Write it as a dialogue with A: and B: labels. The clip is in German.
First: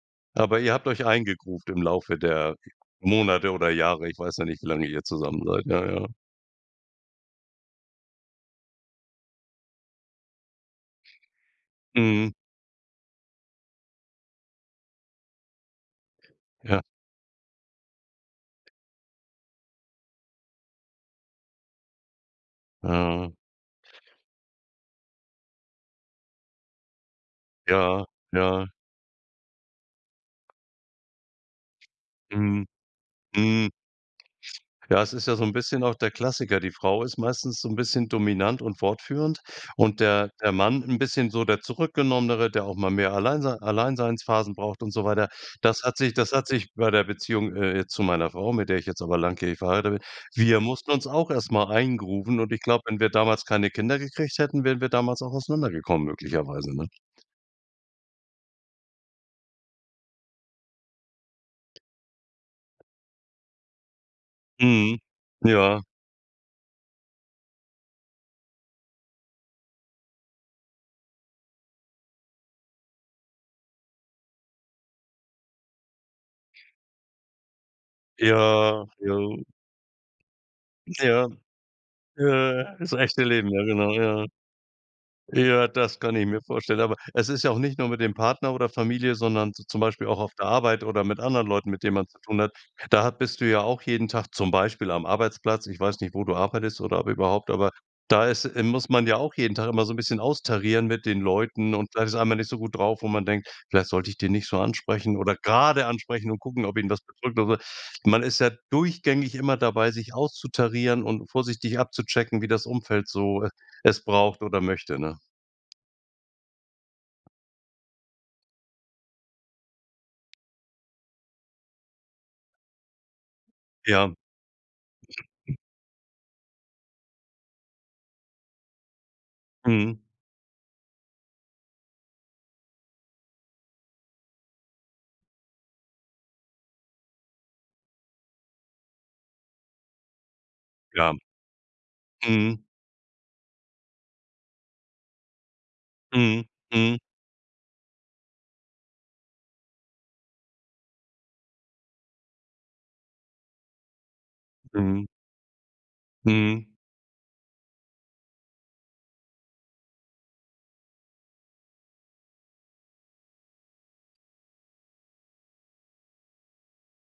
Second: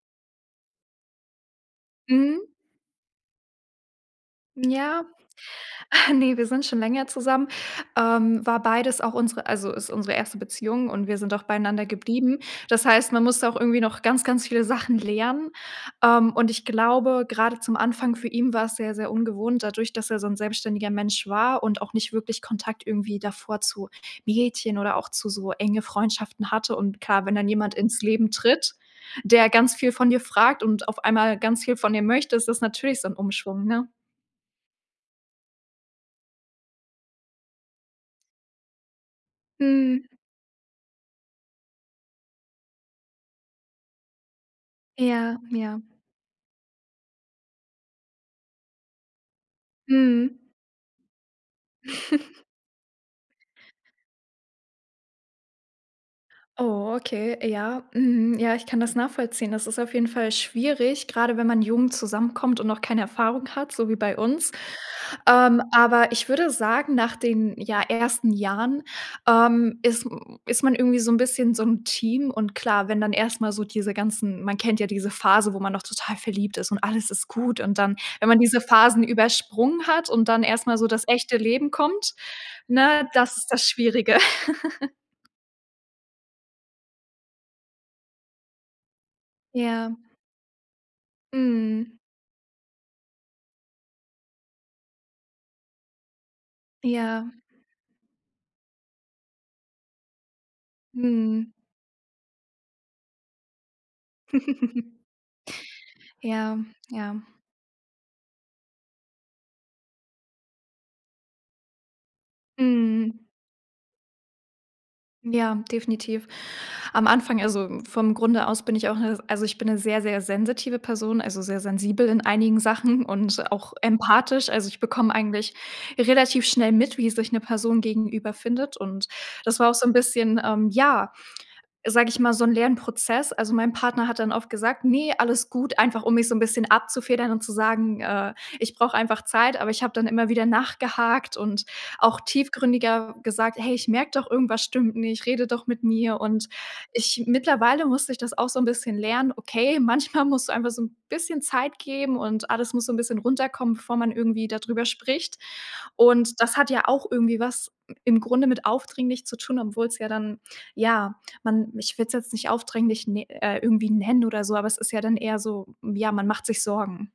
A: Aber ihr habt euch eingegroovt im Laufe
B: Mhm.
A: der Monate oder Jahre. Ich weiß ja nicht, wie lange ihr
B: Ja.
A: zusammen seid. Ja, ja.
B: Ne, wir sind schon länger zusammen. Ähm, war beides auch unsere also, ist unsere 1. Beziehung und wir sind auch beieinander
A: Mhm.
B: geblieben. Das heißt, man musste auch irgendwie noch ganz, ganz viele Sachen lernen. Ähm, und ich
A: Ja.
B: glaube, gerade zum Anfang für ihn war es sehr, sehr ungewohnt, dadurch, dass er so 'n selbstständiger Mensch war und auch nicht wirklich Kontakt irgendwie
A: Ja.
B: davor zu Mädchen oder auch zu so enge Freundschaften hatte. Und klar, wenn dann jemand ins
A: Ja,
B: Leben
A: ja.
B: tritt, der ganz viel von dir fragt und auf einmal ganz viel von dir möchte, ist das
A: Mhm.
B: natürlich so 'n Umschwung,
A: Mhm.
B: ne?
A: Ja, es ist ja so 'n bisschen auch der Klassiker. Die Frau ist meistens so 'n bisschen dominant und fortführend und
B: Mhm.
A: der der Mann 'n bisschen so der Zurückgenommenere, der auch mal mehr Alleinsei Alleinseinseinsphasen braucht und so weiter.
B: Ja, ja.
A: Das hat sich das hat sich bei der Beziehung, äh, jetzt zu meiner Frau, mit der ich jetzt aber langjährig verheiratet bin,
B: Mhm.
A: wir mussten uns auch erst mal eingrooven. Und ich glaube, wenn wir damals keine Kinder gekriegt hätten, wären wir damals auch auseinandergekommen möglicherweise, ne?
B: Oh, okay, ja. Mhm. Ja, ich kann das nachvollziehen. Das ist auf jeden Fall schwierig, gerade wenn man jung zusammenkommt und noch keine Erfahrung hat, so wie bei uns.
A: Mhm.
B: Ähm,
A: Ja.
B: aber ich würde sagen, nach den, ja, ersten Jahren, ähm, ist m ist man irgendwie so 'n bisschen so 'n Team und klar, wenn dann erst mal so diese ganzen man kennt ja diese Phase, wo man doch total verliebt ist und alles ist gut und dann, wenn man diese
A: Ja.
B: Phasen
A: Ja.
B: übersprungen hat und dann erst mal so das
A: Ja.
B: echte Leben kommt,
A: Ja. Das
B: ne,
A: echte
B: das ist
A: Leben, ja,
B: das
A: genau,
B: Schwierige.
A: ja. Ja, das kann ich mir vorstellen, aber es ist ja auch nicht nur mit dem Partner oder Familie, sondern z zum
B: Ja.
A: Beispiel auch auf der Arbeit oder mit anderen Leuten, mit
B: Mhm.
A: denen man zu tun. Da bist du ja auch jeden Tag zum Beispiel am Arbeitsplatz, ich weiß nicht, wo du arbeitest oder ob
B: Ja.
A: überhaupt, aber da ist äh, muss man ja auch jeden Tag immer so 'n bisschen austarieren mit den
B: Mhm.
A: Leuten und vielleicht ist einmal nicht so gut drauf, wo man denkt, vielleicht sollte ich den nicht so ansprechen oder grade ansprechen und
B: Ja,
A: gucken, ob ihn was
B: ja.
A: bedrückt oder so. Man ist ja durchgängig immer dabei, sich auszutarieren und vorsichtig abzuchecken, wie das Umfeld
B: Mhm.
A: so es braucht oder möchte, ne?
B: Ja, definitiv. Am Anfang also, vom Grunde aus bin ich auch 'ne s also ich bin 'ne sehr, sehr sensitive Person, also sehr sensibel in einigen Sachen und auch
A: Ja.
B: empathisch. Also, ich bekomme eigentlich relativ schnell mit, wie sich eine Person gegenüber findet und das war auch so 'n
A: Mhm.
B: bisschen, ähm, ja, sage ich mal, so 'n Lernprozess. Also, mein Partner hat dann oft gesagt, „ne, alles gut“, einfach um mich so 'n bisschen abzufedern und zu sagen, „äh, ich brauche einfach Zeit“, aber ich habe dann immer wieder
A: Ja.
B: nachgehakt und auch
A: Mhm.
B: tiefgründiger gesagt: „Hey, ich merke doch irgendwas stimmt nicht, rede doch mit mir“
A: Mhm.
B: und
A: Mhm.
B: ich mittlerweile musste ich das auch so 'n bisschen lernen, okay, manchmal musst du einfach so 'n bisschen Zeit geben und alles muss so 'n bisschen runterkommen, bevor man irgendwie dadrüber
A: Mhm.
B: spricht. Und das hat
A: Mhm.
B: ja auch irgendwie was im Grunde mit aufdringlich zu tun, obwohl's ja dann ja, man ich würde es jetzt nicht aufdringlich ne äh, irgendwie nennen oder so, aber es ist ja dann eher so, ja, man macht sich Sorgen.